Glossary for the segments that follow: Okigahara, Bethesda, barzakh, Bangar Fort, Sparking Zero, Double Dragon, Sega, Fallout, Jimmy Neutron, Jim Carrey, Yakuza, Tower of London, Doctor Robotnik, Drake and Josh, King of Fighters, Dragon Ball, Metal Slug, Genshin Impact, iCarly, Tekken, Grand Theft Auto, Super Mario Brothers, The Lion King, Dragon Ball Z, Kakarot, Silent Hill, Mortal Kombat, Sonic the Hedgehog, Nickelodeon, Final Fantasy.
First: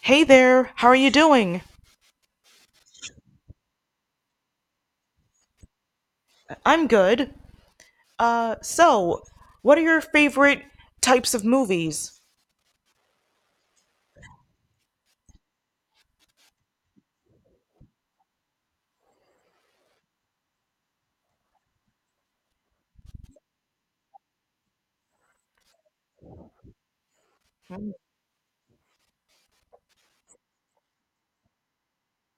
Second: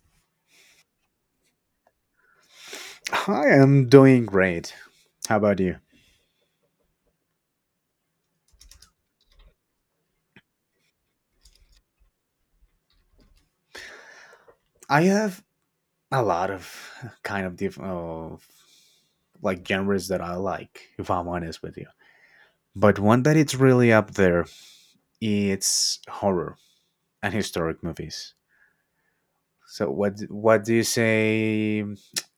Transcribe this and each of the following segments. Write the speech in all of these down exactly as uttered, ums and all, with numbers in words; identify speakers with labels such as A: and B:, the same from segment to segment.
A: Hey there, how are you doing?
B: I am doing great. How about you?
A: I'm good. Uh, so, what are your favorite types of movies?
B: I have a lot of kind of different of like genres that I like, if I'm honest with you. But one that it's really up there, it's horror and historic movies. So what what do you say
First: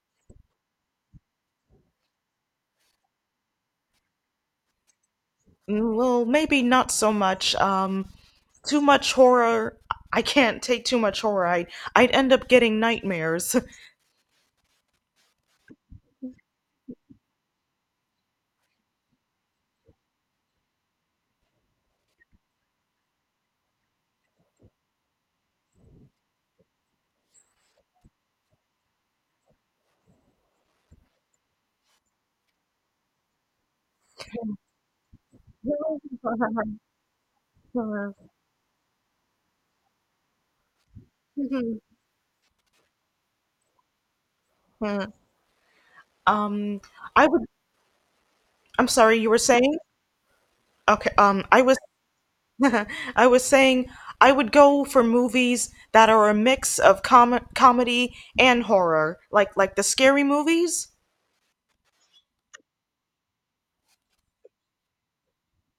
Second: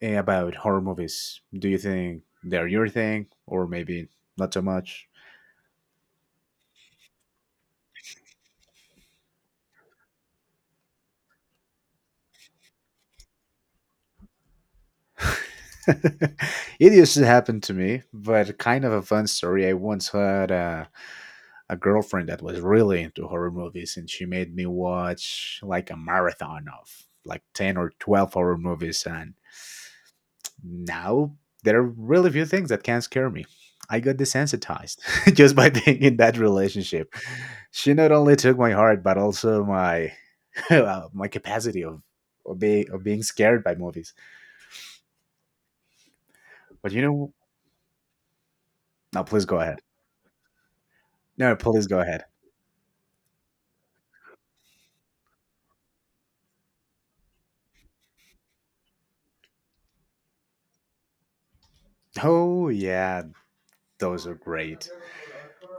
B: eh, about horror movies? Do you think they're your thing or maybe not so much?
A: Mm, Well, maybe not so much. Um, too much horror. I can't take too much horror. I, I'd end up getting nightmares.
B: It used to happen to me, but kind of a fun story. I once had a a girlfriend that was really into horror movies, and she made me watch like a marathon of like ten or twelve horror movies. And now there are really few things that can scare me. I got desensitized, just by being in that relationship. She not only took my heart, but also my uh, my capacity of of, be, of being scared by movies.
A: Um,
B: But you
A: I
B: know.
A: would. I'm sorry,
B: No,
A: you were
B: please go
A: saying?
B: ahead.
A: Okay. Um,
B: No,
A: I was.
B: please go ahead.
A: I was saying I would go for movies that are a mix of com comedy and horror, like like the scary movies.
B: Oh yeah, those are great.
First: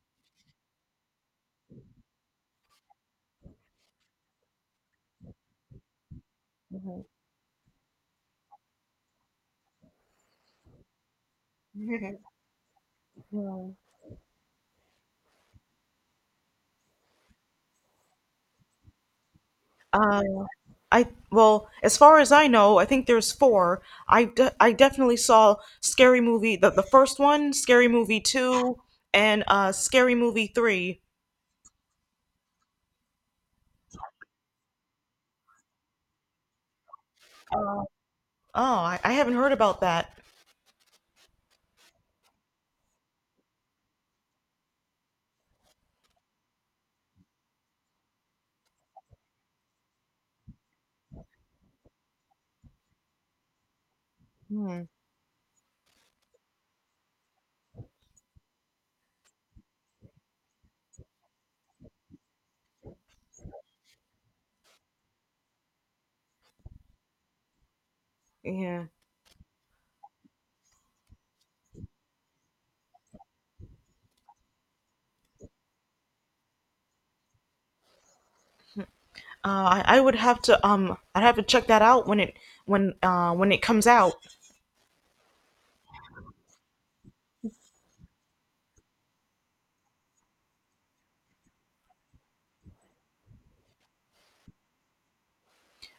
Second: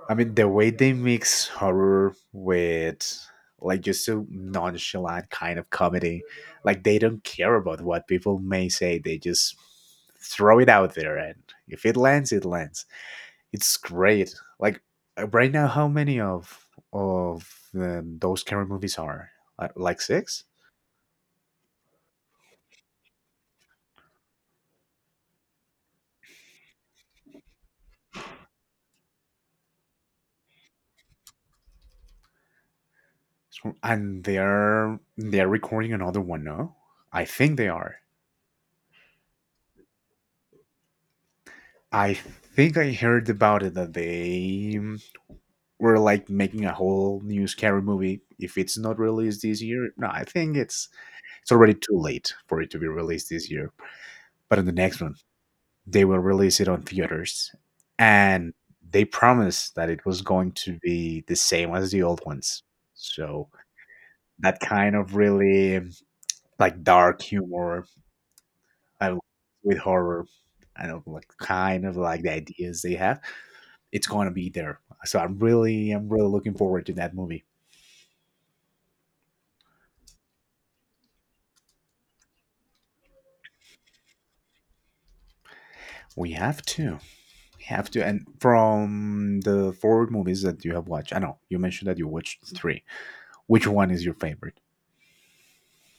B: I mean, the way they mix horror with like just a nonchalant kind of comedy, like they don't care about what people may say. They just throw it out there, and if it lands, it lands. It's great. Like uh, right now, how many of of um, those scary movies are? Uh, like
A: Uh.
B: six?
A: I well, as far as I know, I think there's four. I, de- I definitely saw Scary Movie the the first one, Scary Movie two, and uh Scary Movie three.
B: So- And they're they're recording another one. No, I think they are.
A: Oh, I, I haven't heard about that.
B: I think I heard about it that they we're like making a whole new scary movie. If it's not released this year, no, I think it's it's already too late for it to be released this year, but in the
A: Hmm.
B: next one they will release it on theaters. And they promised that it was going to be the same as the old ones, so that kind of really like dark humor,
A: Yeah,
B: uh, with horror. I don't know, like kind of like the ideas they have. It's going to be there, so I'm really, I'm really looking forward to that movie.
A: uh, I, I would have to um I'd have to check that out when it when uh when it comes out.
B: We have to. We have to. And from the forward movies that you have watched, I know you mentioned that you watched three. Which one is your favorite?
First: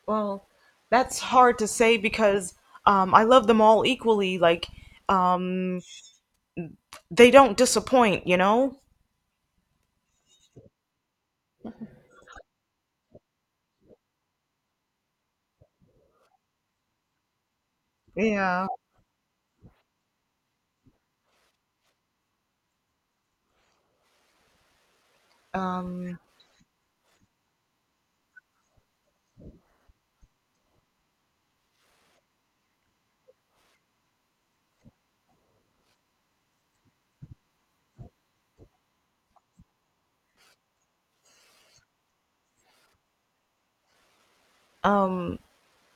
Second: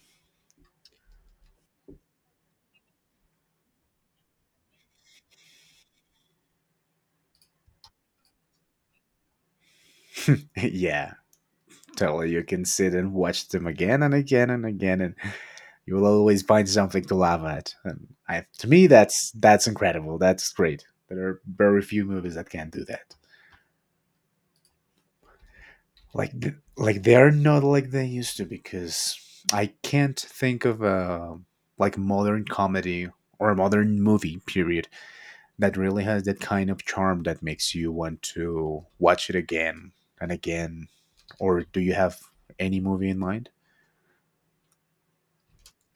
A: Well, that's hard to say because um I love them all equally. Like um they don't disappoint, you know.
B: Yeah, totally. You can sit and watch them again and again and again, and you will always find something to laugh at. And I,
A: Yeah.
B: to me, that's that's incredible. That's great. There are very few movies that can do that.
A: Um.
B: Like, th- like they are not like they used to, because I can't think of a like modern comedy, or a modern movie period, that really has that kind of charm that makes you want to watch it again and again. Or do you have any movie in mind?
A: Um.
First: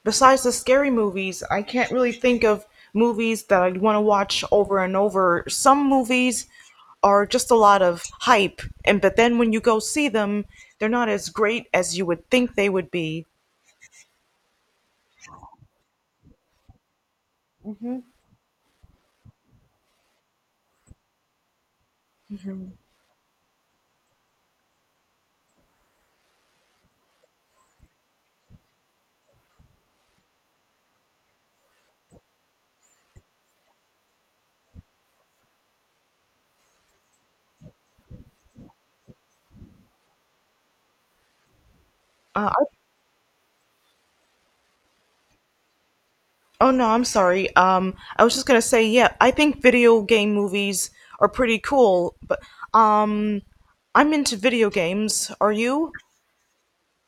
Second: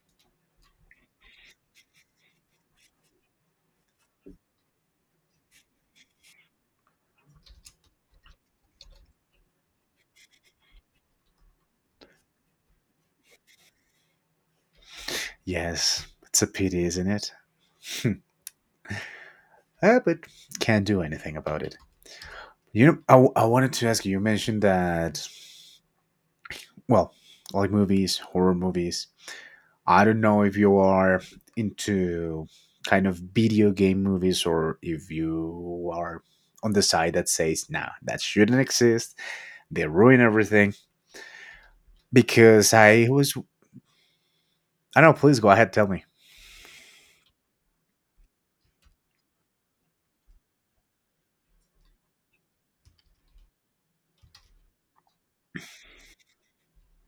A: Besides the scary movies, I can't really think of movies that I'd want to watch over and over. Some movies are just a lot of hype, and but then when you go see them, they're not as great as you would think they would be.
B: Yes, it's a pity, isn't it? Ah, but can't do anything about it. You know, I, w- I wanted to ask you, you mentioned that, well, like movies, horror movies. I don't know if you are into kind of video game movies, or if you are on the side that says, nah, that shouldn't exist. They ruin everything.
A: Uh, I,
B: Because I was, I don't know, political. I had to tell me,
A: oh no, I'm sorry. Um, I was just gonna say, yeah, I think video game movies are pretty cool, but um, I'm into video games. Are you?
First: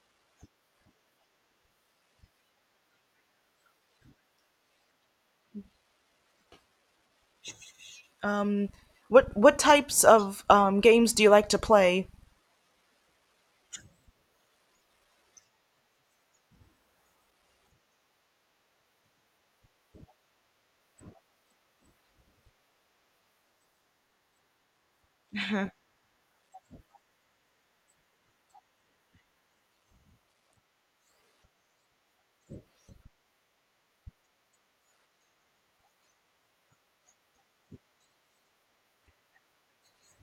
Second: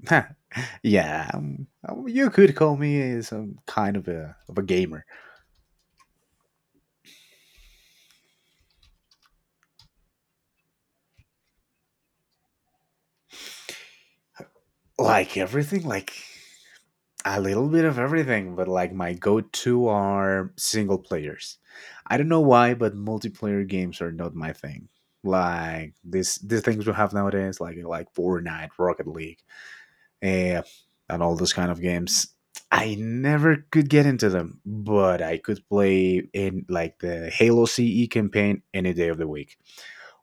B: yeah, um, um, you could call me some kind of a of a gamer,
A: Um, what what types of um, games do you like to play?
B: like everything, like a little bit of everything. But like my go to are single players. I don't know why, but multiplayer games are not my thing. Like this, these things we have nowadays, like like Fortnite, Rocket League, uh, and all those kind of games. I never could get into them, but I could play in like the Halo C E campaign any day of the week,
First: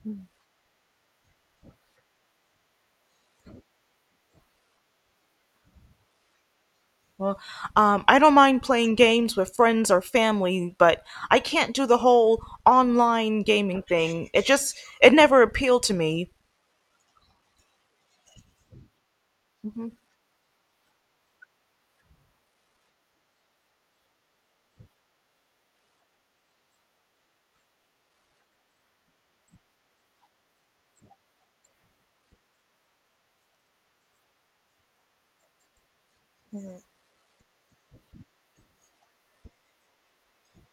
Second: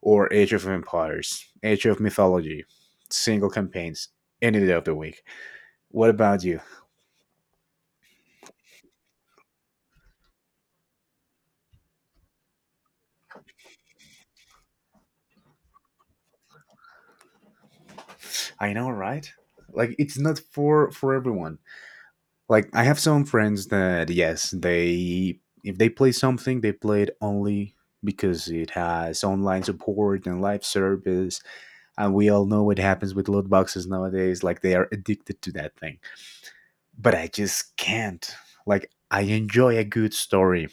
B: or Age of Empires, Age of Mythology, single campaigns any day of the week. What about you?
A: Well, um, I don't mind playing games with friends or family, but I can't do the whole online gaming thing. It just, it never appealed to me.
B: I know, right? Like it's not for for everyone. Like I have some friends that yes, they, if they play something, they play it only because it has online support and live service, and we all know what happens with loot boxes nowadays. Like they are addicted to that thing, but I just can't. Like I enjoy a good story.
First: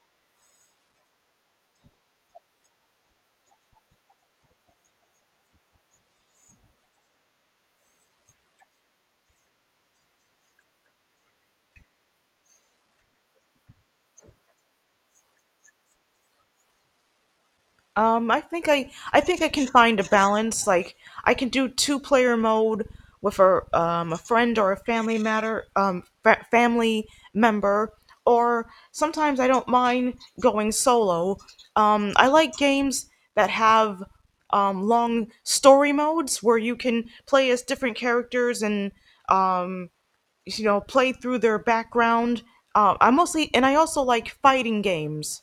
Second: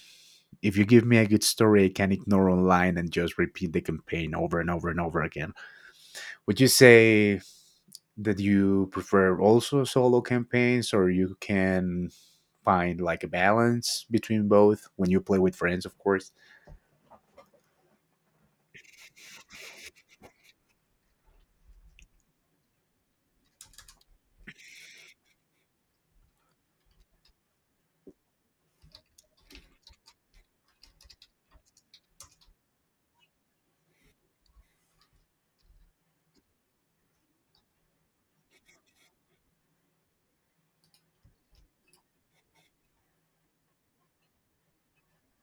B: If you give me a good story, I can ignore online and just repeat the campaign over and over and over again. Would you say that you prefer also solo campaigns, or you can find like a balance between both when you play with friends, of course?
A: Um, I think I I think I can find a balance. Like I can do two player mode with a um, a friend or a family matter um fa- family member, or sometimes I don't mind going solo. Um, I like games that have um, long story modes where you can play as different characters and um, you know play through their background. Uh, I mostly and I also like fighting games.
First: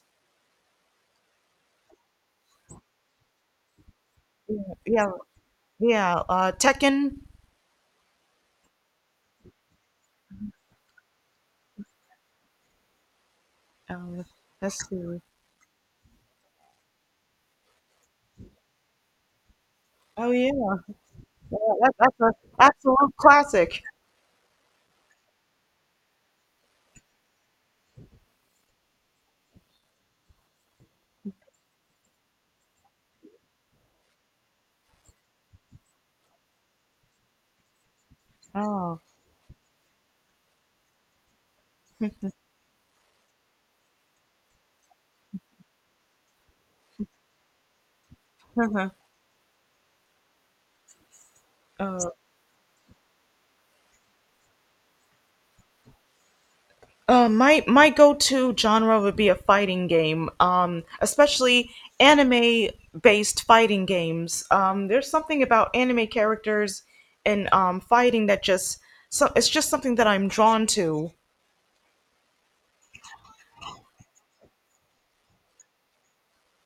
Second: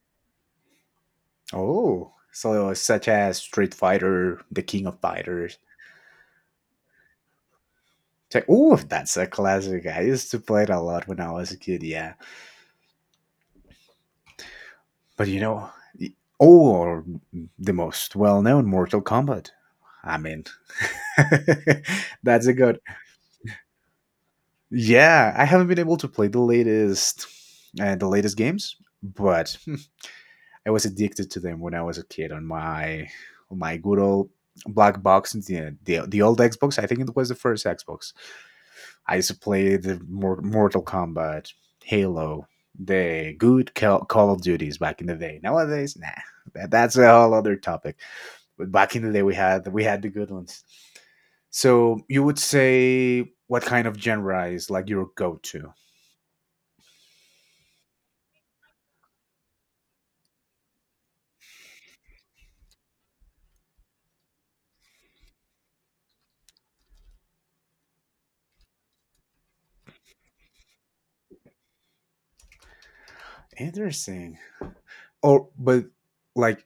B: Oh, so such as Street Fighter, The King of
A: Yeah,
B: Fighters.
A: yeah. Uh, Tekken.
B: Te- oh, that's a classic. I used to play it a lot when I was a kid, yeah.
A: Um, let's see.
B: But you know, y- or the most well known, Mortal Kombat. I
A: Oh
B: mean,
A: yeah, wow, that, that's a
B: that's a good.
A: absolute classic.
B: Yeah, I haven't been able to play the latest, uh, the latest games, but I was addicted to them when I was a kid on my on my good old black box, the the, the old Xbox. I think it was the first Xbox.
A: Oh,
B: I used to play the Mortal Kombat, Halo, the good Call of Duties back in the day. Nowadays, nah, that, that's a whole other topic. But back in the day, we had we had the good ones. So
A: uh,
B: you would say what kind of genre is like your go-to?
A: uh, my my go-to genre would be a fighting game, um, especially anime-based fighting games. Um, there's something about anime characters and um, fighting that just so it's just something that I'm drawn to.
B: Interesting. Or but like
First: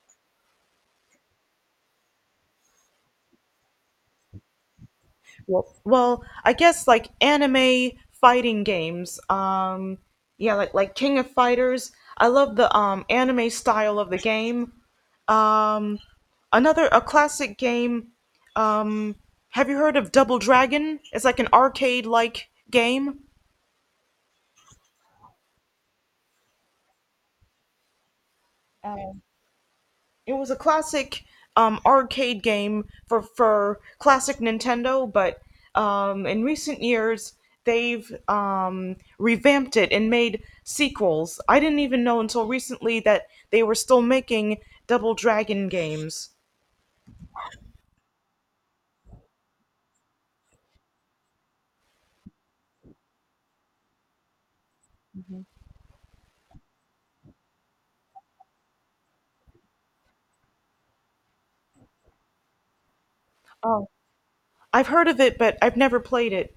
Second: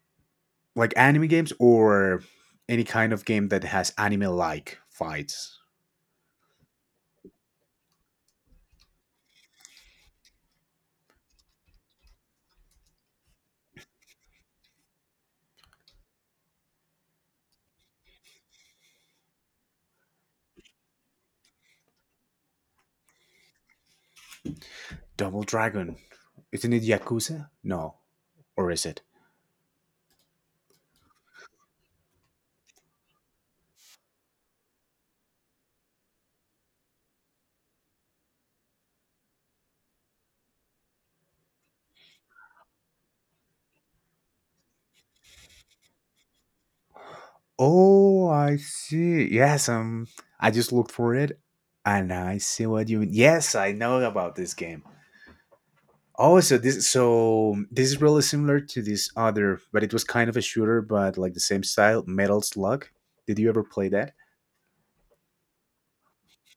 B: like anime games, or any kind of game that has anime-like fights.
A: Well, well, I guess like anime fighting games. Um, yeah, like like King of Fighters. I love the um anime style of the game. Um, another a classic game. Um, have you heard of Double Dragon? It's like an arcade like game.
B: Double Dragon. Isn't it Yakuza? No, or is it?
A: It was a classic um, arcade game for for classic Nintendo, but um, in recent years they've um, revamped it and made sequels. I didn't even know until recently that they were still making Double Dragon games.
B: Oh, I see. Yes, um, I just looked for it, and I see what you mean. Yes, I know about this game. Oh, so this, so um, this is really similar to this other, but it was kind of a shooter, but like the same style, Metal Slug. Did you ever play
A: Oh,
B: that?
A: I've heard of it, but I've never played it.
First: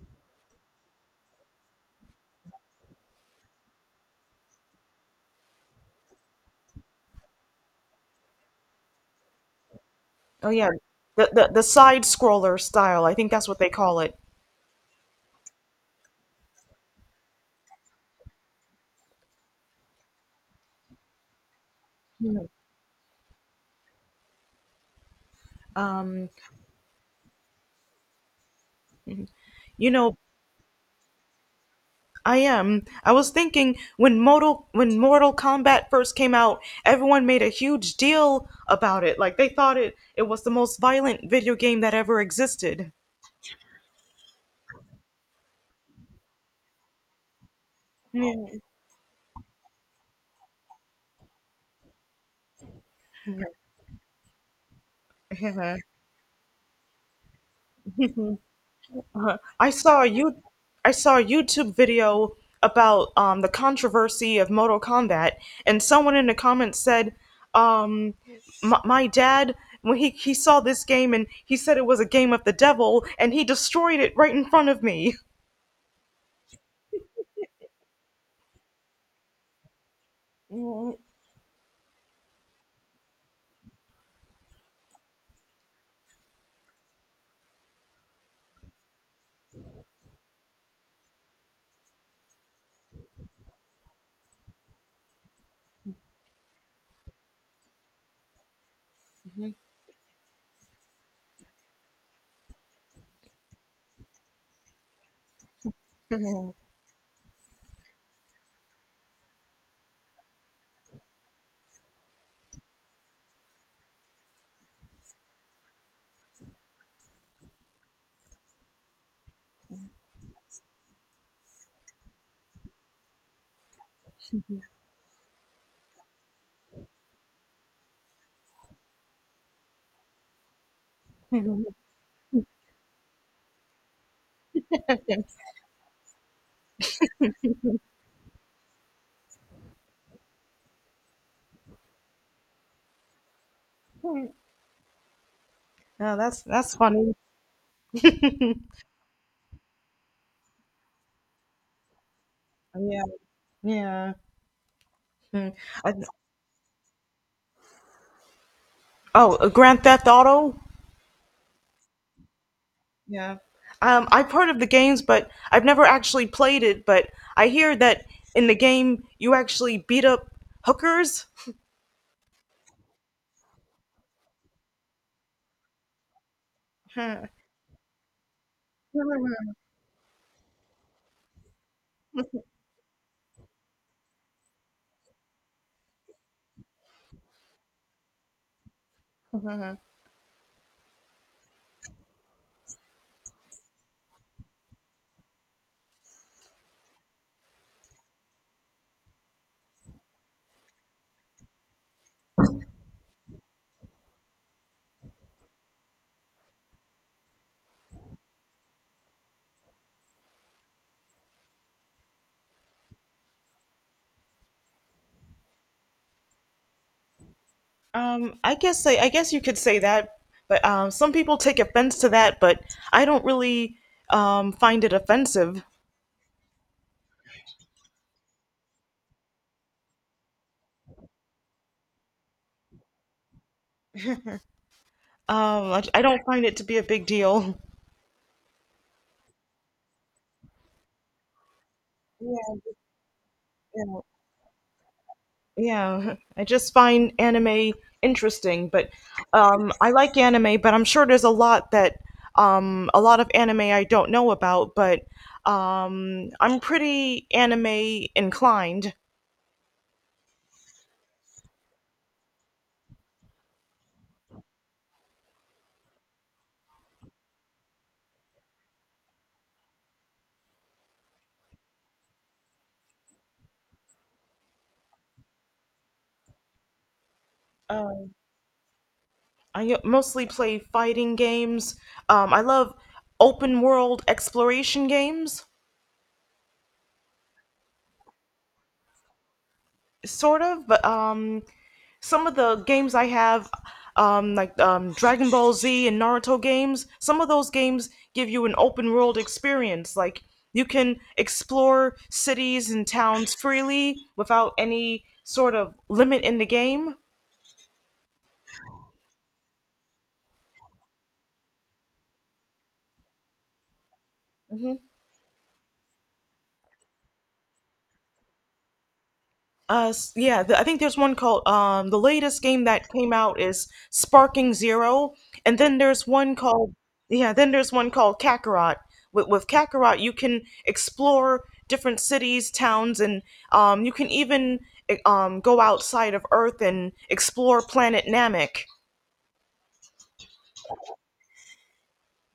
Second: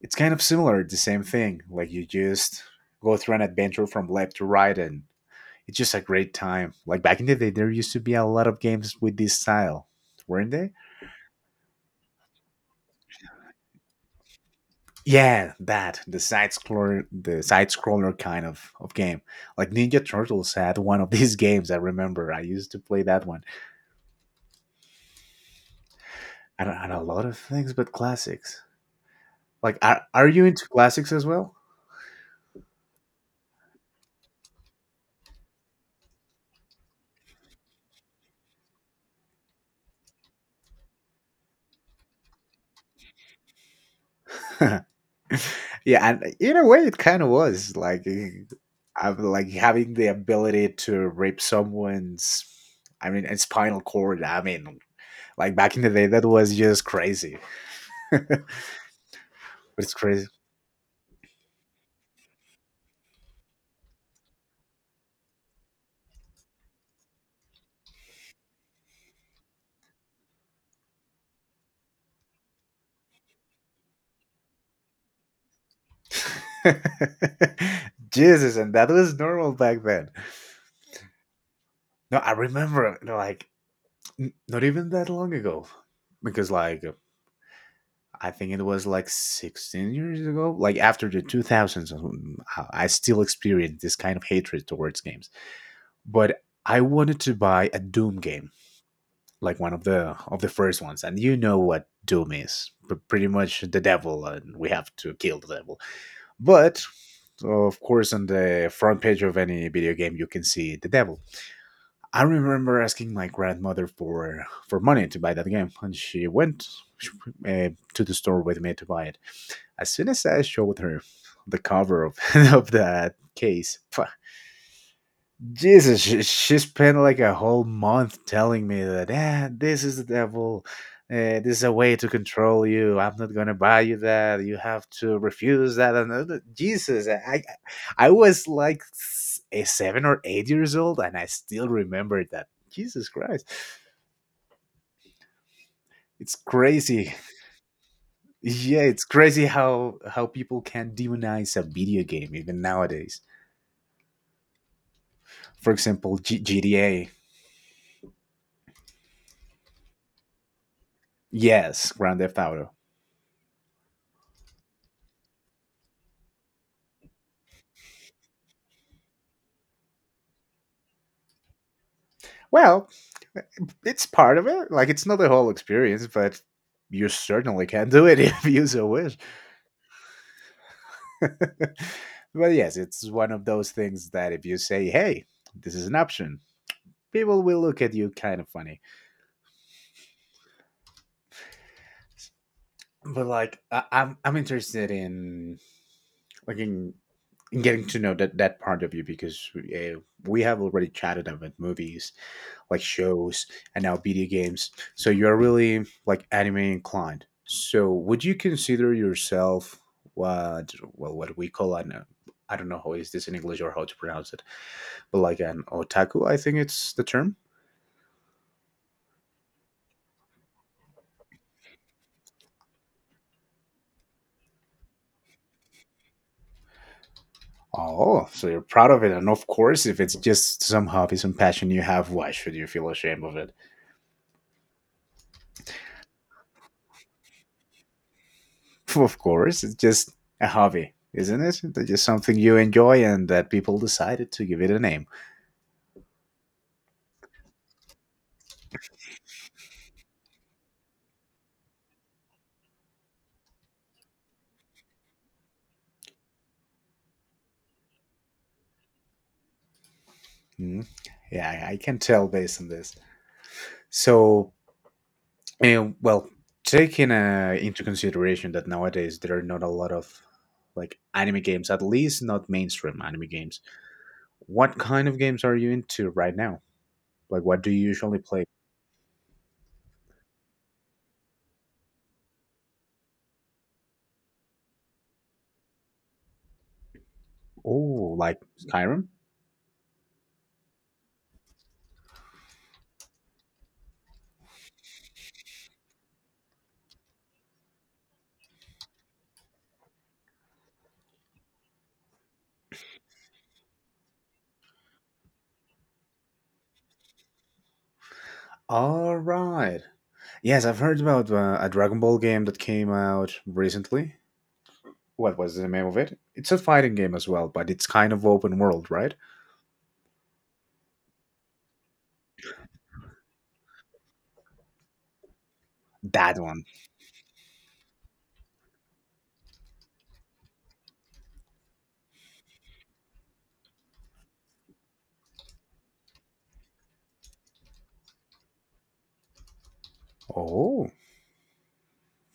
B: It's kind of similar, the same thing. Like you just go through an adventure from left to right, and it's just a great time. Like back in the day, there used to be a lot of games with this style,
A: Oh
B: weren't
A: yeah,
B: they?
A: the the, the side scroller style. I think that's what they call it.
B: Yeah, that the side scroller, the side scroller kind of of game. Like Ninja Turtles had one of these games. I remember I used to play that one,
A: Um,
B: and, and a lot of things, but classics. Like,
A: you
B: are
A: know,
B: are you into classics as well?
A: I am. I was thinking when Mortal when Mortal Kombat first came out, everyone made a huge deal about it. Like they thought it it was the most violent video game that ever existed.
B: Yeah, and in a way, it kind of was like, I like having the ability to rip someone's, I mean, a spinal cord. I mean, like back
A: Yeah.
B: in the day, that was just crazy.
A: Uh-huh. I
B: It's
A: saw
B: crazy.
A: you I saw a YouTube video about um, the controversy of Mortal Kombat, and someone in the comments said, um, my, "My dad." When he, he saw this game and he said it was a game of the devil and he destroyed it right in front of me.
B: Jesus, and that was normal back then. No, I remember no, like n- not even that long ago, because like I think it was like sixteen years ago, like after the two thousands. um, I I still experienced this kind of hatred towards games. But I wanted to buy a Doom game, like one of the of the first ones, and you know what Doom is, p- pretty much the devil, and we have to kill the devil. But of course on the front page of any video game you can see the devil. I remember asking my grandmother for for money to buy that game, and she went uh, to the store with me to buy it. As soon as I showed her the cover of, of that case, pah, Jesus, she, she spent like a whole month telling me that eh, this is the devil. Uh, this is a way to control you. I'm not gonna buy you that. You have to refuse that. And uh, Jesus, I, I I was like s- a seven or eight years old, and I still remember that. Jesus Christ,
A: No,
B: it's
A: that's that's funny.
B: crazy. Yeah, it's crazy how how people can demonize a video game even
A: Yeah,
B: nowadays.
A: yeah. Hmm.
B: For
A: I,
B: example, G- GTA.
A: oh, uh, Grand Theft Auto.
B: Yes, Grand Theft Auto.
A: Yeah, um, I've heard of the games, but I've never actually played it. But I hear that in the game you actually beat up hookers.
B: Well, it's part of it. Like it's not the whole experience, but you
A: Huh.
B: certainly can do it if you so wish. But yes, it's one of those things that if you say, "Hey, this is an option," people will look at you kind of funny. But like, I- I'm I'm interested in like in, in getting to know that that part of you, because uh, we have already chatted about movies, like shows, and now video games. So you're really like anime inclined. So would you consider yourself what well what we call an uh, I don't know how is this in English or how to pronounce it, but like an otaku, I think it's the term.
A: um, I guess I, I guess you could say that, but um, some people take offense to that, but I don't really um, find it offensive.
B: Oh, so you're proud of it, and of course, if it's just some hobby, some passion you have, why should you feel ashamed of it?
A: Um, I, I don't find it to be a big deal.
B: Of course, it's just a hobby, isn't it? It's just something you
A: Yeah.
B: enjoy, and that people decided to give it a name.
A: Yeah, I just find anime interesting, but um, I like anime, but I'm sure there's a lot that um, a lot of anime I don't know about, but um, I'm pretty anime inclined.
B: Hmm. Yeah, I I can tell based on this. So, uh, well, taking uh, into consideration that nowadays there are not a lot of like anime games, at least not mainstream anime games. What kind of games are you into right now? Like, what do you
A: Uh,
B: usually play?
A: I mostly play fighting games. Um, I love open world exploration games,
B: Oh, like Skyrim?
A: sort of, but um, some of the games I have, um, like um, Dragon Ball Z and Naruto games, some of those games give you an open world experience. Like you can explore cities and towns freely without any sort of limit in the game.
B: All right. Yes, I've heard about uh, a Dragon Ball game that came out recently. What was the name of it? It's a fighting game as well, but it's kind of open world, right?
A: Uh, s- yeah, the, I think there's one called um the latest game that came out is Sparking Zero, and then there's one
B: That one.
A: called yeah, then there's one called Kakarot. With with Kakarot, you can explore different cities, towns, and um you can even eh, um go outside of Earth and explore planet Namek.
B: Oh,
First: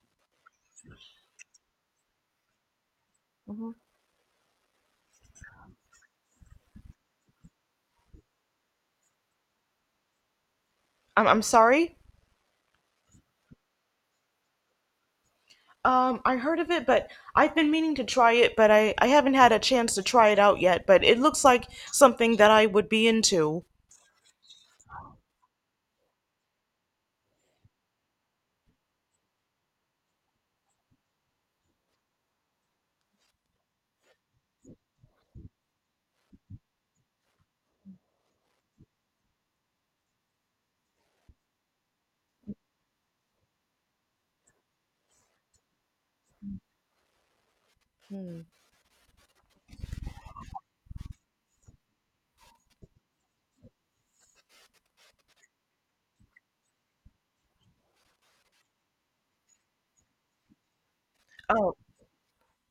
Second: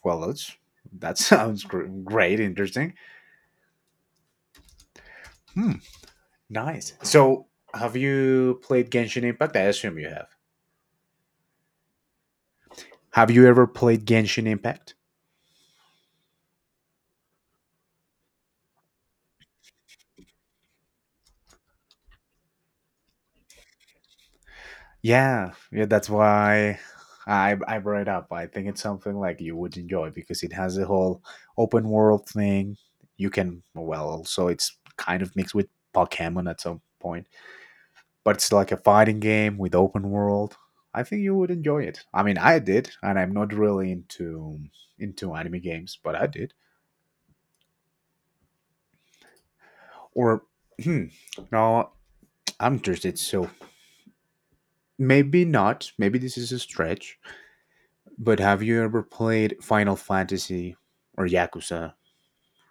B: well, that's that sounds gr- great, interesting. Hmm. Nice. So, have you played Genshin Impact? I assume you have.
A: I'm I'm sorry.
B: Have you ever played Genshin Impact?
A: Um, I heard of it, but I've been meaning to try it, but I, I haven't had a chance to try it out yet. But it looks like something that I would be into.
B: Yeah, yeah. That's why I I brought it up. I think it's something like you would enjoy because it has a whole open world thing. You can well, also it's kind of mixed with Pokemon at some point, but it's like a fighting game with open world. I think you would enjoy it. I mean, I did, and I'm not really into into anime games, but I did. Or hmm, no, I'm interested. So maybe not. Maybe this is a stretch. But have you ever played Final Fantasy or
A: Oh.
B: Yakuza?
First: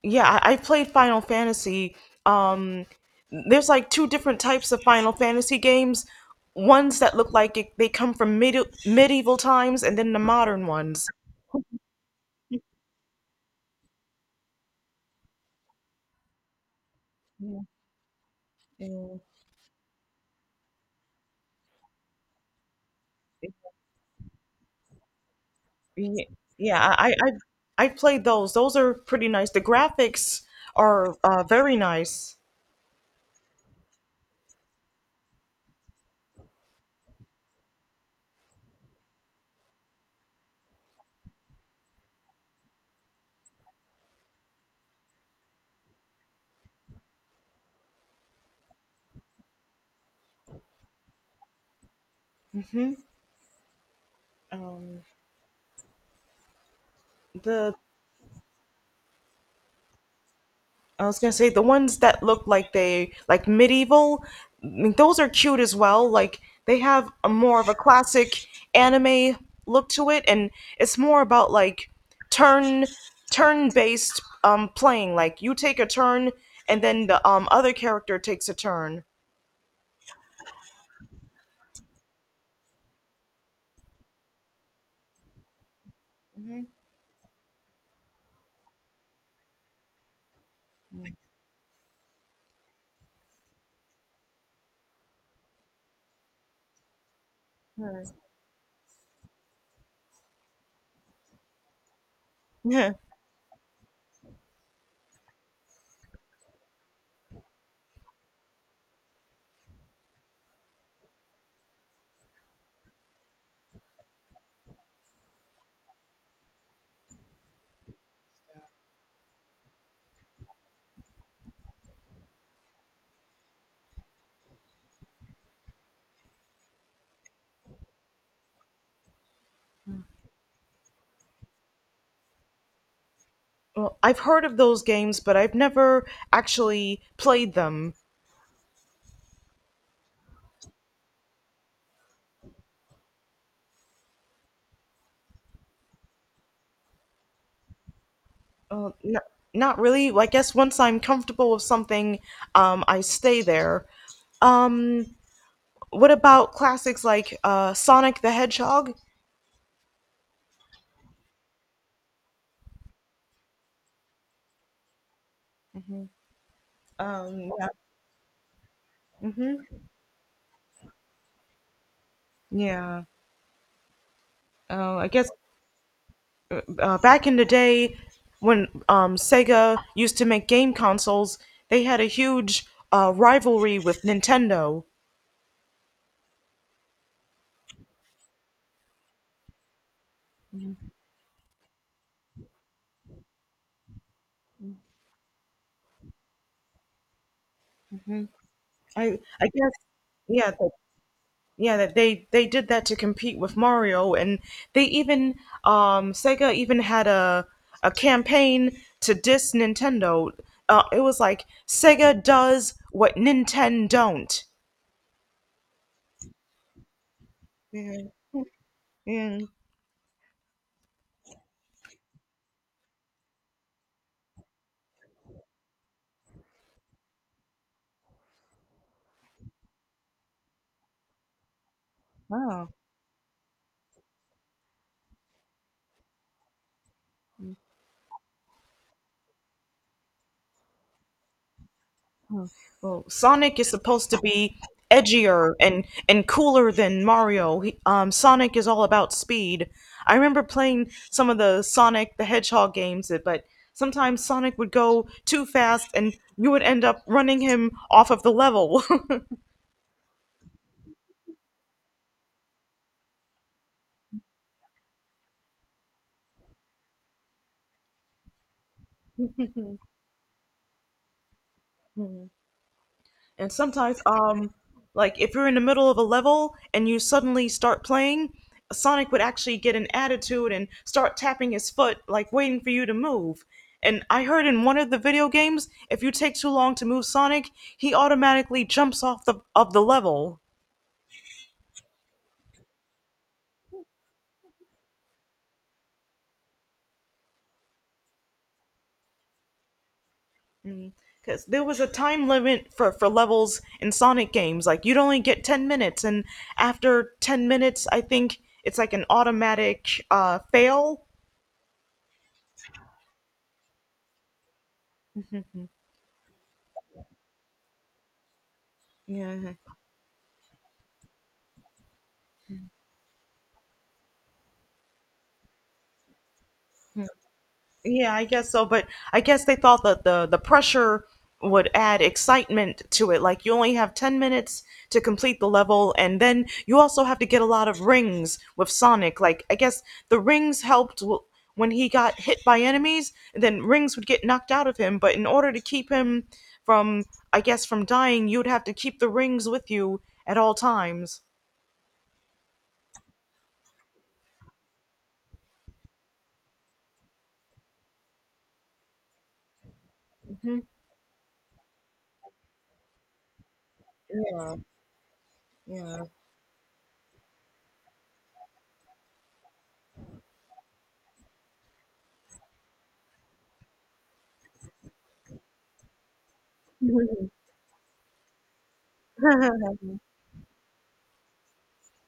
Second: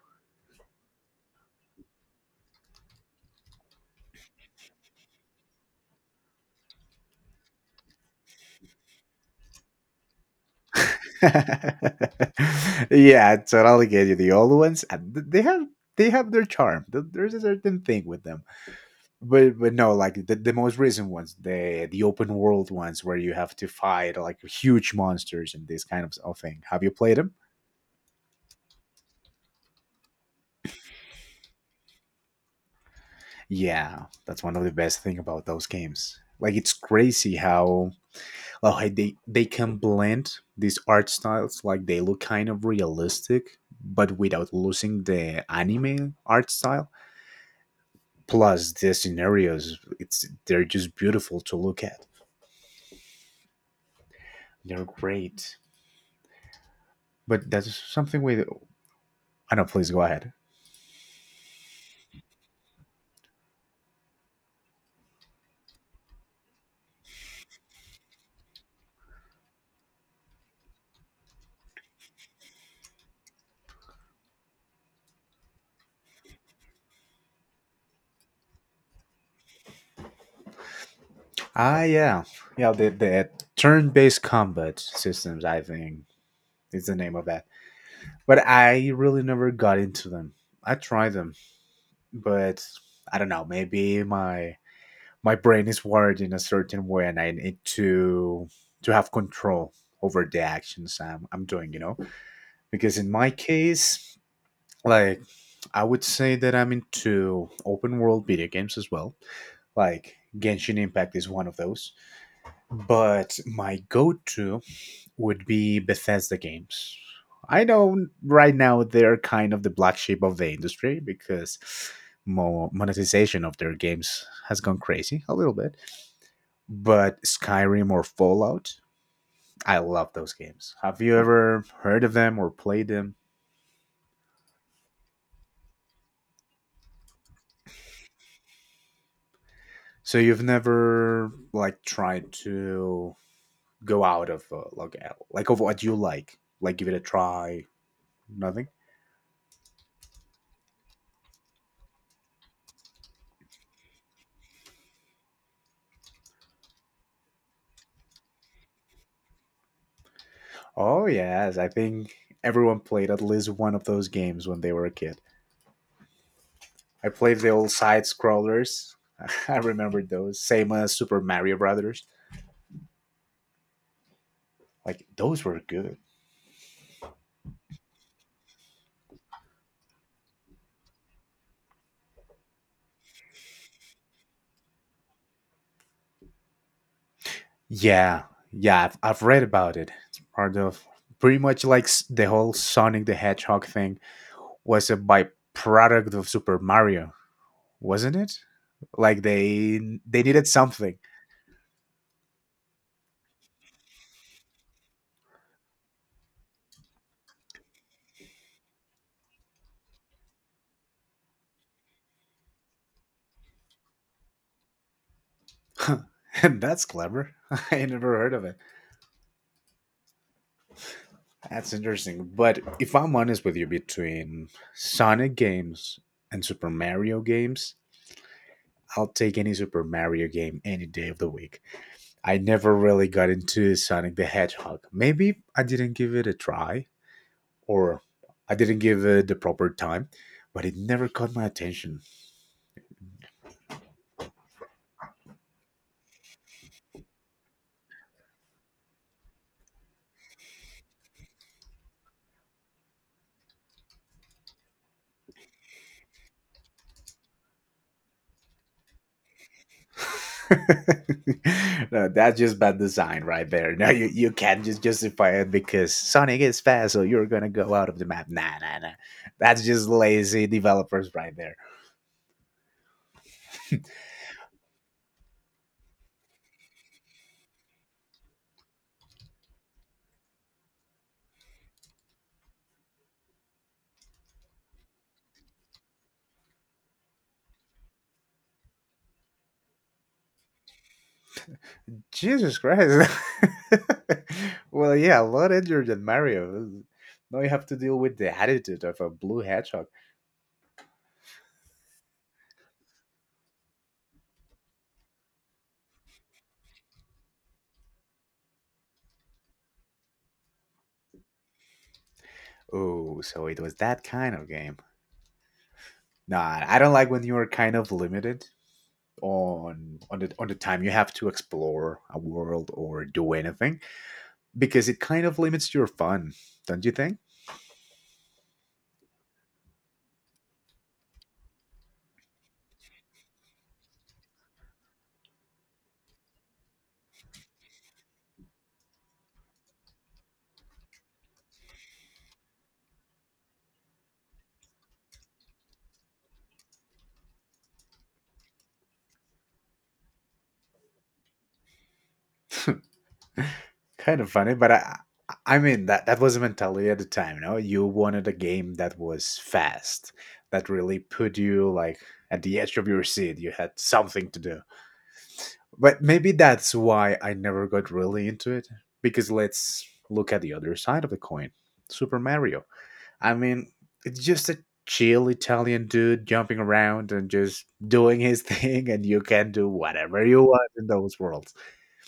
A: yeah I, I played Final Fantasy um there's like two different types of Final Fantasy games, ones that look like it, they come from medi- medieval times, and then the modern ones.
B: Yeah, totally get you. The old ones, uh, th- they have they have their charm. Th- There's a
A: Yeah,
B: certain thing with them. But but no, like the, the most recent ones, the the open world ones where you have to fight like huge monsters and this kind
A: yeah.
B: of,
A: yeah,
B: of thing. Have you
A: yeah I,
B: played them?
A: I i played those. Those are pretty nice. The graphics are uh, very nice.
B: Yeah, that's one of the best thing about those games. Like it's crazy how well hey, they they can blend these art styles like they look kind of realistic but without losing the anime art style plus the scenarios it's they're just beautiful to look at.
A: Hmm.
B: They're
A: um,
B: great, but
A: the
B: that's something with. I know, please go ahead.
A: I was gonna say the ones that look like they like medieval, I mean, those are cute as well. Like they have a more of a classic anime look to it, and it's more about like turn turn based um playing. Like you take a turn, and then the um other character takes a turn.
B: Ah yeah, yeah the, the turn-based combat systems, I think,
A: Hmm.
B: is the name of that, but I really never got into them. I tried them, but I don't know, maybe my my brain is wired in a certain way and I need to to have control over the actions i'm, I'm doing, you know.
A: Yeah.
B: Because in my case, like, I would say that I'm into open world video games as well, like Genshin Impact is one of those. But my go-to would be Bethesda games. I know right now they're kind of the black sheep of the industry because mo- monetization of their games has gone crazy a little bit, but Skyrim or Fallout, I love those games. Have you ever heard of them or played them?
A: Well, I've heard of those games, but I've never actually played them.
B: So you've never like tried to go out of uh, like uh, like of what you like, like give it a try, nothing.
A: Uh, n- not really. Well, I guess once I'm comfortable with something, um, I stay there. Um, what about classics like uh, Sonic the Hedgehog?
B: Oh yes, I think everyone played at least one of those games when they were a kid.
A: Hmm.
B: I played the
A: Um, yeah.
B: old side scrollers. I
A: Hmm.
B: remember those, same as Super Mario Brothers.
A: Yeah. Uh,
B: Like
A: I guess
B: those were good.
A: uh, back in the day when um, Sega used to make game consoles, they had a huge uh, rivalry with Nintendo.
B: Yeah, yeah, I've, I've read about it. It's part of pretty much like s- the whole Sonic the Hedgehog thing was a byproduct of Super Mario, wasn't it?
A: I
B: Like
A: I guess
B: they they needed
A: yeah.
B: something.
A: yeah that they they did that to compete with Mario, and they even um Sega even had a a campaign to diss Nintendo. Uh, it was like Sega does what Nintendo don't.
B: And that's clever. I
A: Yeah,
B: never heard of it.
A: yeah,
B: That's interesting. But if I'm honest with you, between Sonic games and Super Mario games, I'll take any Super Mario game any day of the week. I
A: wow.
B: never really got into Sonic the Hedgehog. Maybe I didn't give it a try or I didn't give it the proper time, but it never caught my attention.
A: Oh, well, Sonic is supposed to be edgier and and cooler than Mario. He, um, Sonic is all about speed. I remember playing some of the Sonic the Hedgehog games, that- but sometimes Sonic would go too fast, and you would end up running him off of the level.
B: No, that's just bad design right there. No, you, you can't just justify it because Sonic is fast, so you're gonna go out of the map. Nah, nah, nah. That's just lazy developers right there.
A: And sometimes, um, like if you're in the middle of a level and you suddenly start playing, Sonic would actually get an attitude and start tapping his foot, like waiting for you to move. And I heard in one of the video games, if you take too long to move Sonic, he automatically jumps off the of the level.
B: Jesus Christ. Well, yeah, a lot easier than Mario. Now you have to deal with the attitude of a blue hedgehog.
A: Because there was a time limit for, for levels in Sonic games. Like, you'd only get ten minutes, and after ten minutes, I think it's like an automatic uh, fail.
B: Oh, so it was that kind of game. Nah, I don't like when you are kind of limited
A: Yeah,
B: on on the on the time you have to explore a world or do anything, because it kind of limits your fun, don't you think?
A: yeah, I guess so, but I guess they thought that the the pressure would add excitement to it. Like you only have ten minutes to complete the level and then you also have to get a lot of rings with Sonic. Like I guess the rings helped w- when he got hit by enemies, and then rings would get knocked out of him, but in order to keep him from I guess from dying, you'd have to keep the rings with you at all times.
B: Kind of funny, but I I mean that that was a mentality at the time, you know. You wanted a game that was fast,
A: Hmm.
B: that really put you like at the edge of your seat. You had something to do.
A: Yeah.
B: But maybe that's why I never got really into it. Because let's look at the other side of the coin, Super Mario. I mean, it's just a chill Italian dude jumping around and just doing his thing, and you can do whatever you want in those worlds.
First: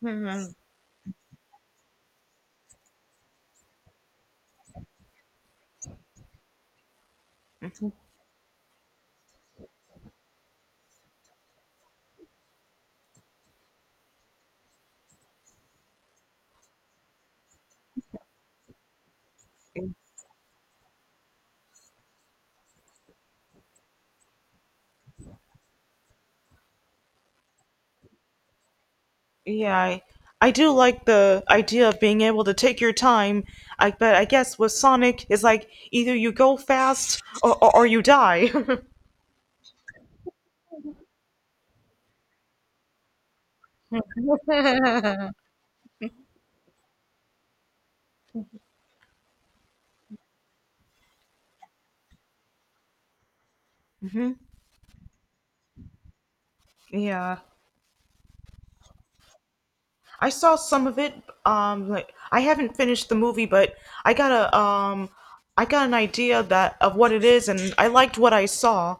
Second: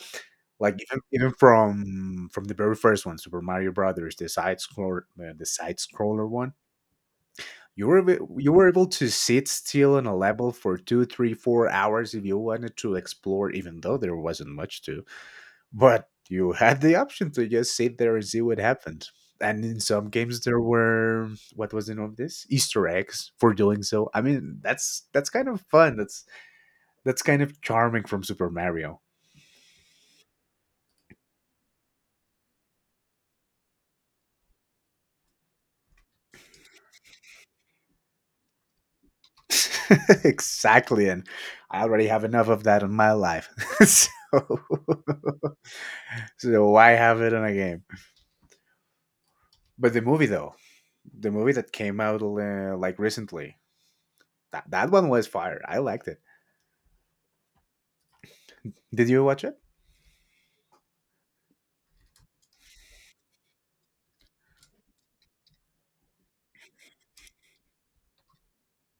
B: Like even, even from from the very first one, Super Mario Brothers, the side scroller, uh, the side scroller one. You were ab- you were able to sit still on a level for two, three, four hours if you wanted to explore, even though there wasn't much to, but you had the option to just sit there and see what happened. And in some games there were, what was the name of this? Easter eggs for doing so. I mean, that's that's kind of fun. That's that's kind of charming from Super Mario.
A: Yeah, I, I do like the idea of being able to take your time. I but I guess with Sonic, it's like either you go fast or, or, or you die.
B: Exactly. And I already have enough of that in my life. So so why have it in a game? But the movie though, the movie that came out uh, like recently,
A: Hmm,
B: that, that one was fire. I liked it.
A: yeah,
B: Did you watch it?
A: I saw some of it. Um, like I haven't finished the movie, but I got a um, I got an idea that of what it is, and I liked what I saw.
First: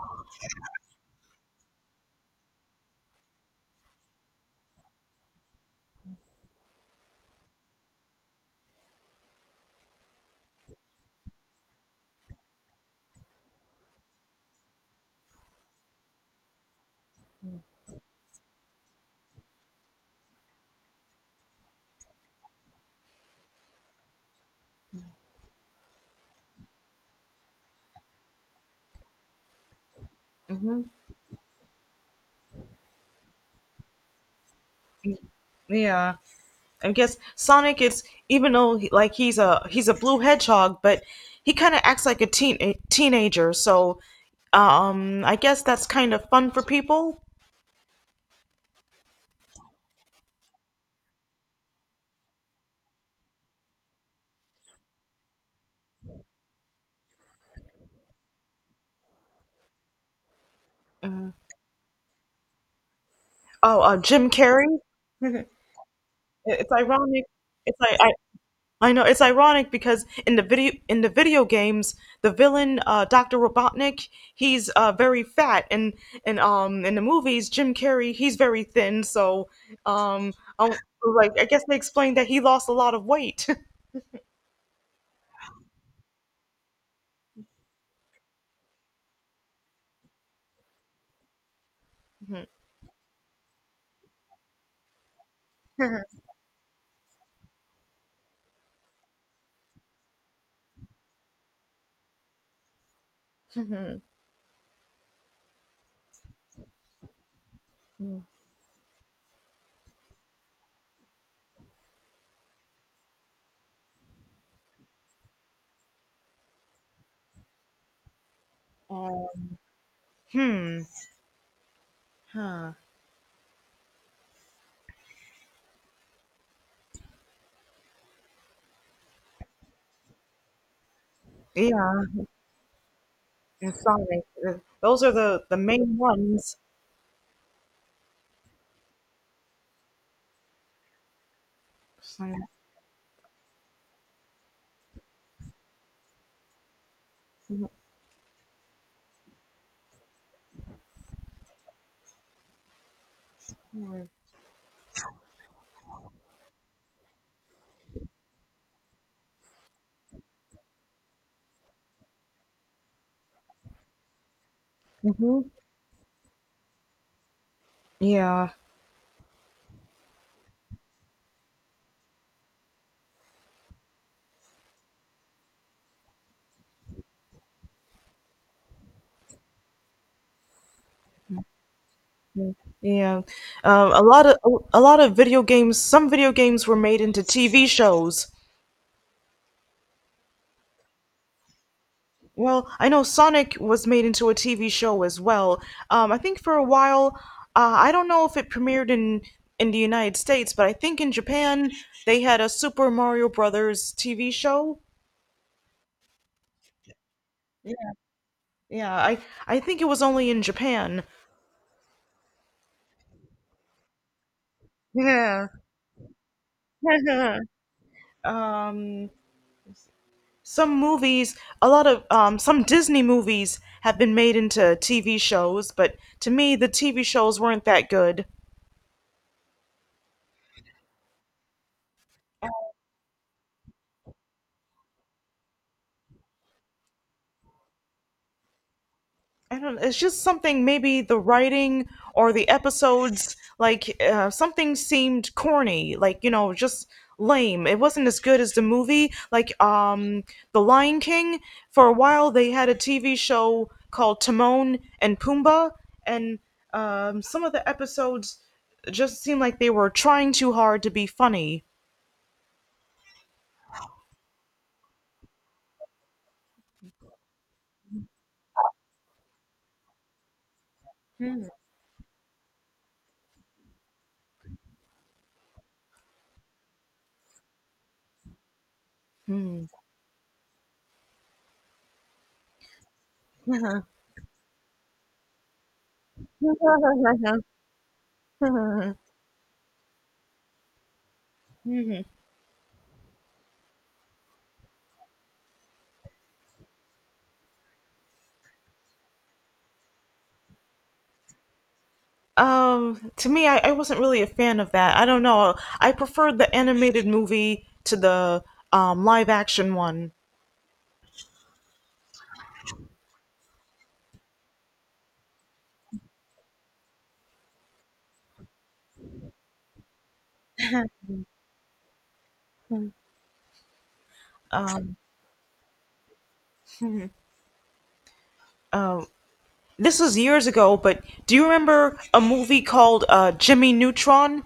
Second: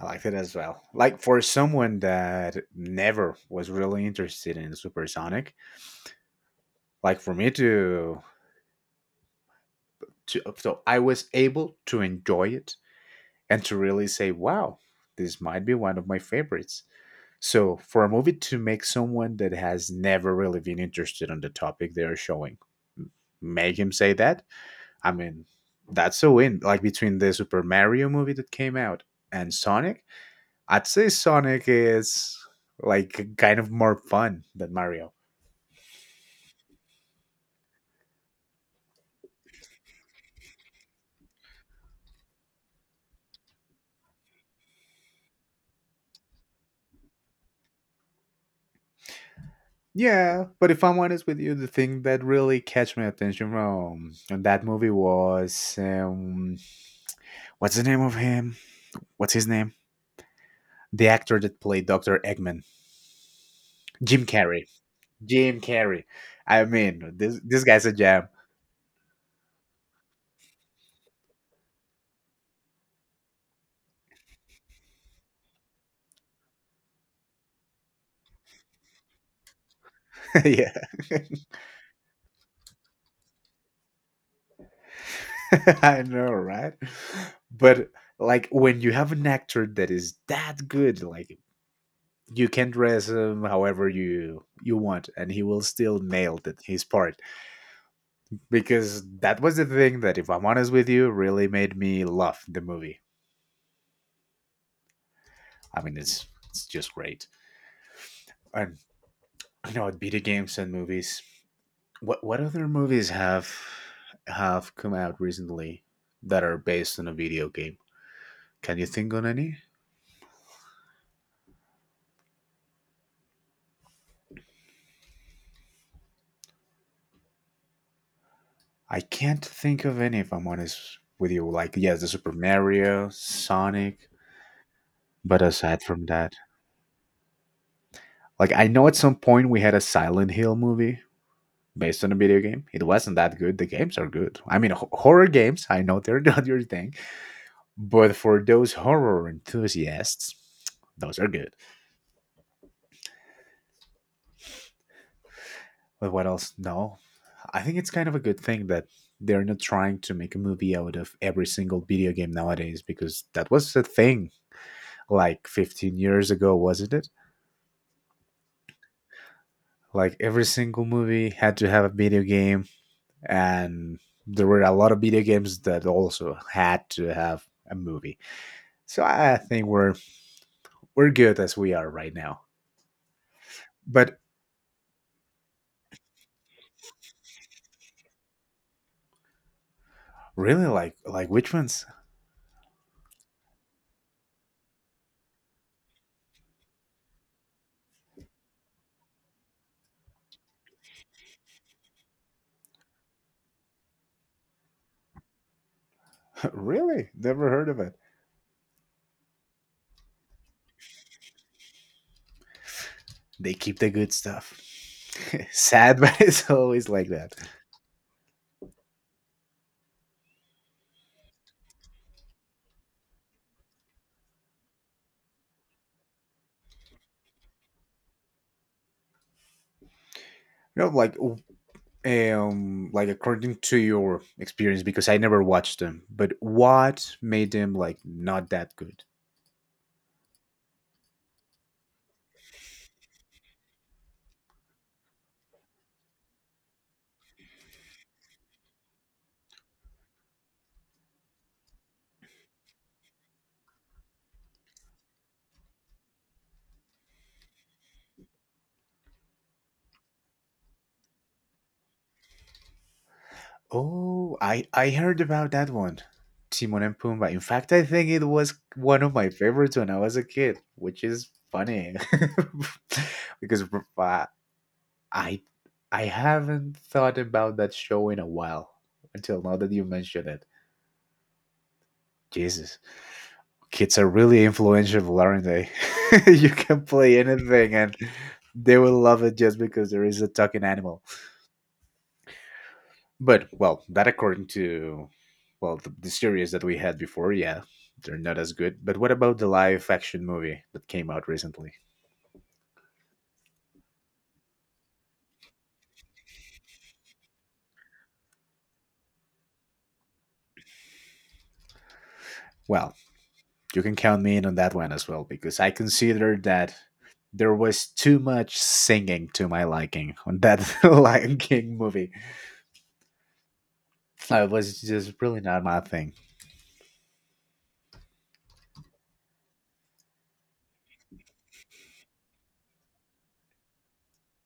B: I liked it as well. Like for someone that never was really interested in Supersonic, like for me to to so I was able to enjoy it and to really say, "Wow, this might be one of my favorites." So for a movie to make someone that has never really been interested on the topic they are showing, m- make him say that. I mean, that's a win. Like between the Super Mario movie that came out and Sonic, I'd say Sonic is like kind of more fun than Mario.
A: Yeah. I guess Sonic is even though he- like he's a he's a blue hedgehog, but he kind of acts like a teen a teenager. So um, I guess that's kind of fun for people.
B: Yeah, but if I'm honest with you, the thing that really catch my attention from that movie was um, what's the name of him? What's his name? The
A: Mm.
B: actor that played Doctor Eggman,
A: Oh, uh,
B: Jim
A: Jim
B: Carrey.
A: Carrey.
B: Jim Carrey. I
A: It's
B: mean,
A: ironic.
B: this this
A: It's
B: guy's a
A: like I,
B: gem.
A: I know it's ironic because in the video in the video games, the villain uh, Doctor Robotnik, he's uh, very fat, and and um in the movies, Jim Carrey, he's very thin. So um, I
B: Yeah,
A: was like I guess they explained that he lost a lot of weight.
B: I know, right? But like when you have an actor that is that good, like you can dress him however you you want and he will still nail that his part, because that was the thing that, if I'm honest with you, really made me love the movie.
A: Mhm.
B: I mean, it's it's just great. And you know, video games and movies, what what other movies have have come out recently that are based on a video game? Can you think on
A: um,
B: any?
A: hmm. Huh.
B: I can't think of any if I'm honest with you. Like yes, the
A: Yeah.
B: Super Mario,
A: And
B: Sonic,
A: Sonic. uh, Those are
B: but
A: the the
B: aside
A: main
B: from that.
A: ones.
B: Like I know at some point we had a Silent Hill movie based on a video game. It wasn't that good. The games are good. I mean, ho- horror games. I know they're not your thing, but for those horror enthusiasts, those are good. But what else? No, I think it's kind of a good thing that they're not trying to make a movie out of every single video game nowadays, because that was the thing like
A: Mm-hmm.
B: fifteen years ago, wasn't it?
A: Yeah.
B: Like every single movie had to have a video game, and there were a lot of video games that also had to have a movie. So I think we're we're good as we are right now.
A: Yeah, um, a
B: But
A: lot of a lot of video games. Some video games were made into T V shows.
B: really, like like which ones?
A: Well, I know Sonic was made into a T V show as well. Um, I think for a while, uh, I don't know if it premiered in in the United States, but I think in Japan they had a Super Mario Brothers T V show.
B: Really, never heard
A: Yeah,
B: of it.
A: yeah. I I think it was only in Japan.
B: They keep the good stuff.
A: Yeah.
B: Sad, but it's always like that.
A: um, some movies, a lot of um, some Disney movies have been made into T V shows, but to me, the T V shows weren't that good.
B: You know, like um, like according to your experience, because I never watched them. But what made them like not that good?
A: I don't. It's just something. Maybe the writing or the episodes, like uh, something seemed corny. Like you know, just lame. It wasn't as good as the movie. Like um, The Lion King. For a while, they had a T V show called Timon and Pumbaa, and um, some of the episodes just seemed like they were trying too hard to be funny.
B: Oh, I I heard about that one, Timon and Pumbaa. In fact, I think it was one of my favorites when I was a kid, which is funny because uh, I I haven't thought about that show in a while until now that you mention it. Jesus, kids are really influential, aren't they? You can play anything and they will love it just because there is a talking animal. But well, that according to, well the, the series that we had before, yeah, they're not as good. But what about the live action movie that came out recently?
A: Um, to me, I, I wasn't really a fan of that. I don't know. I preferred the animated movie to the um, live action one.
B: Well, you can count me in on that one as well, because I consider that there was too much singing to my liking on that Lion King movie. Uh, It was
A: Um,
B: just really not my thing.
A: uh, this was years ago, but do you remember a movie called uh, Jimmy Neutron?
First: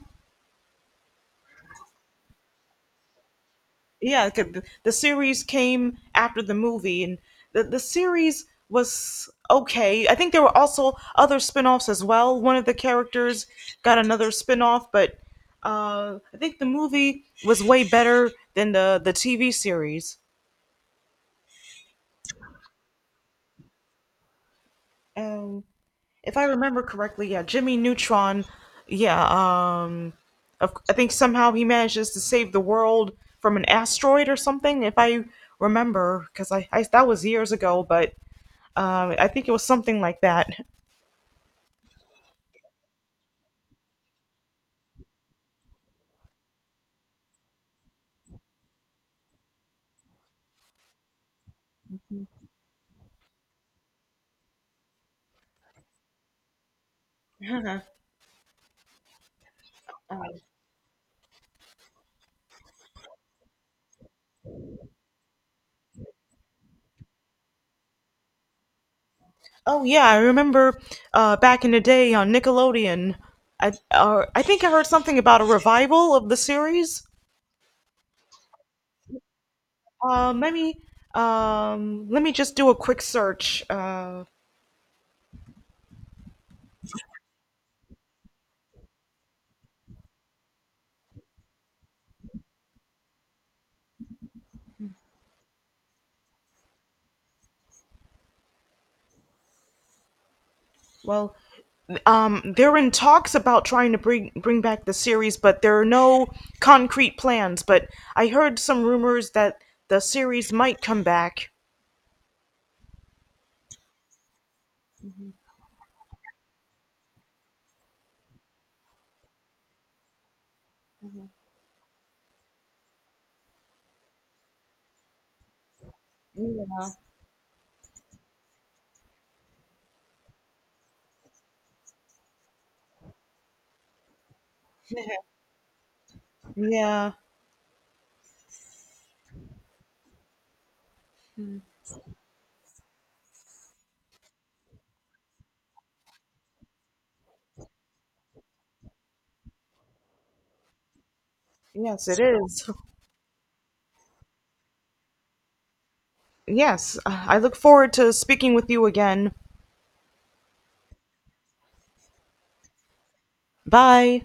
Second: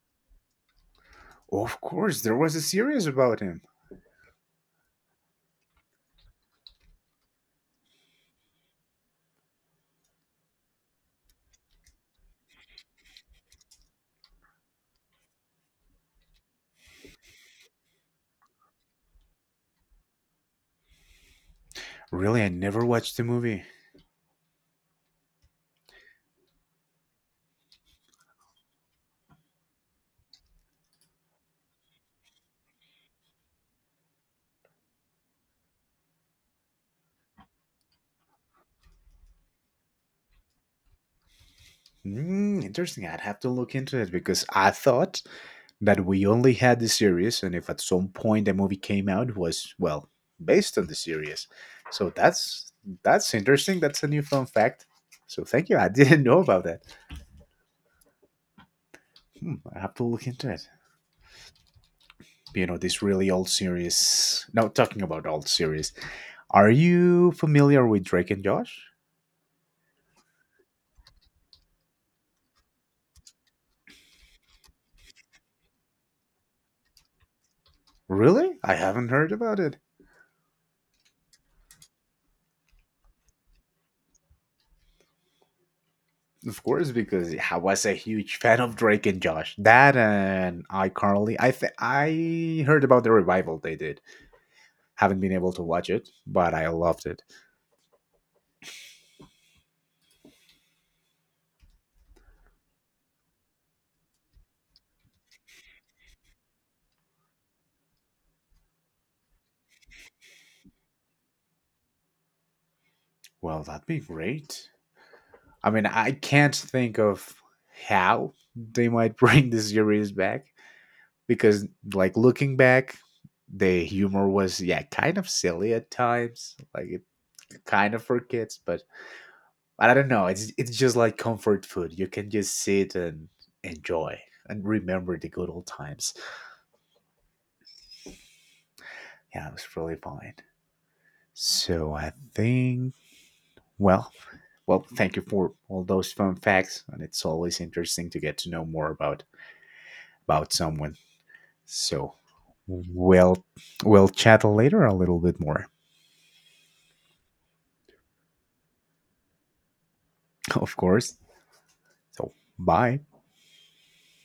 B: Of course, there was a series about him.
A: Yeah, 'cause the the series came after the movie, and the, the series was okay. I think there were also other spin-offs as well. One of the characters got another spin-off, but uh, I think the movie was way better than the, the TV series.
B: Really, I never watched the movie.
A: And if I remember correctly, yeah, Jimmy Neutron, yeah, um, of- I think somehow he manages to save the world from an asteroid or something if I remember, because I, I that was years ago, but Um, I think it was something like that.
B: Mm, interesting. I'd have to look into it because I thought that we only had the series, and if at some point the movie came out, was well based on the series. So that's that's interesting. That's a new fun fact. So thank you. I didn't know about that. Hmm, I have to look into it. You know, this really old series. No, talking about old series. Are you familiar with Drake and Josh?
A: Oh yeah, I remember uh, back in the day on Nickelodeon. I uh, I think I heard something about a revival of the series.
B: Really? I haven't heard about it.
A: Um, let me um, let me just do a quick search. Uh,
B: Of course, because I was a huge fan of Drake and Josh. That and iCarly. I th- I heard about the revival they did. Haven't been able to watch it, but I loved it.
A: well, um, they're in talks about trying to bring bring back the series, but there are no concrete plans. But I heard some rumors that the series might come back.
B: Well, that'd be great. I mean, I can't think of how they might bring the series back because, like, looking back, the humor was, yeah, kind of silly at times. Like,
A: Yeah.
B: it kind of for kids, but I don't know. It's it's just like comfort food. You can just sit and enjoy and remember the good old times.
A: Yeah.
B: Yeah, it was really fun. So I think. Well, well, thank you for all those fun facts, and it's always interesting to get to know more about about someone.
A: Yes,
B: So,
A: it is.
B: we'll we'll chat later a little bit more,
A: Yes, I look forward to speaking with you again.
B: of course. So, bye.
A: Bye.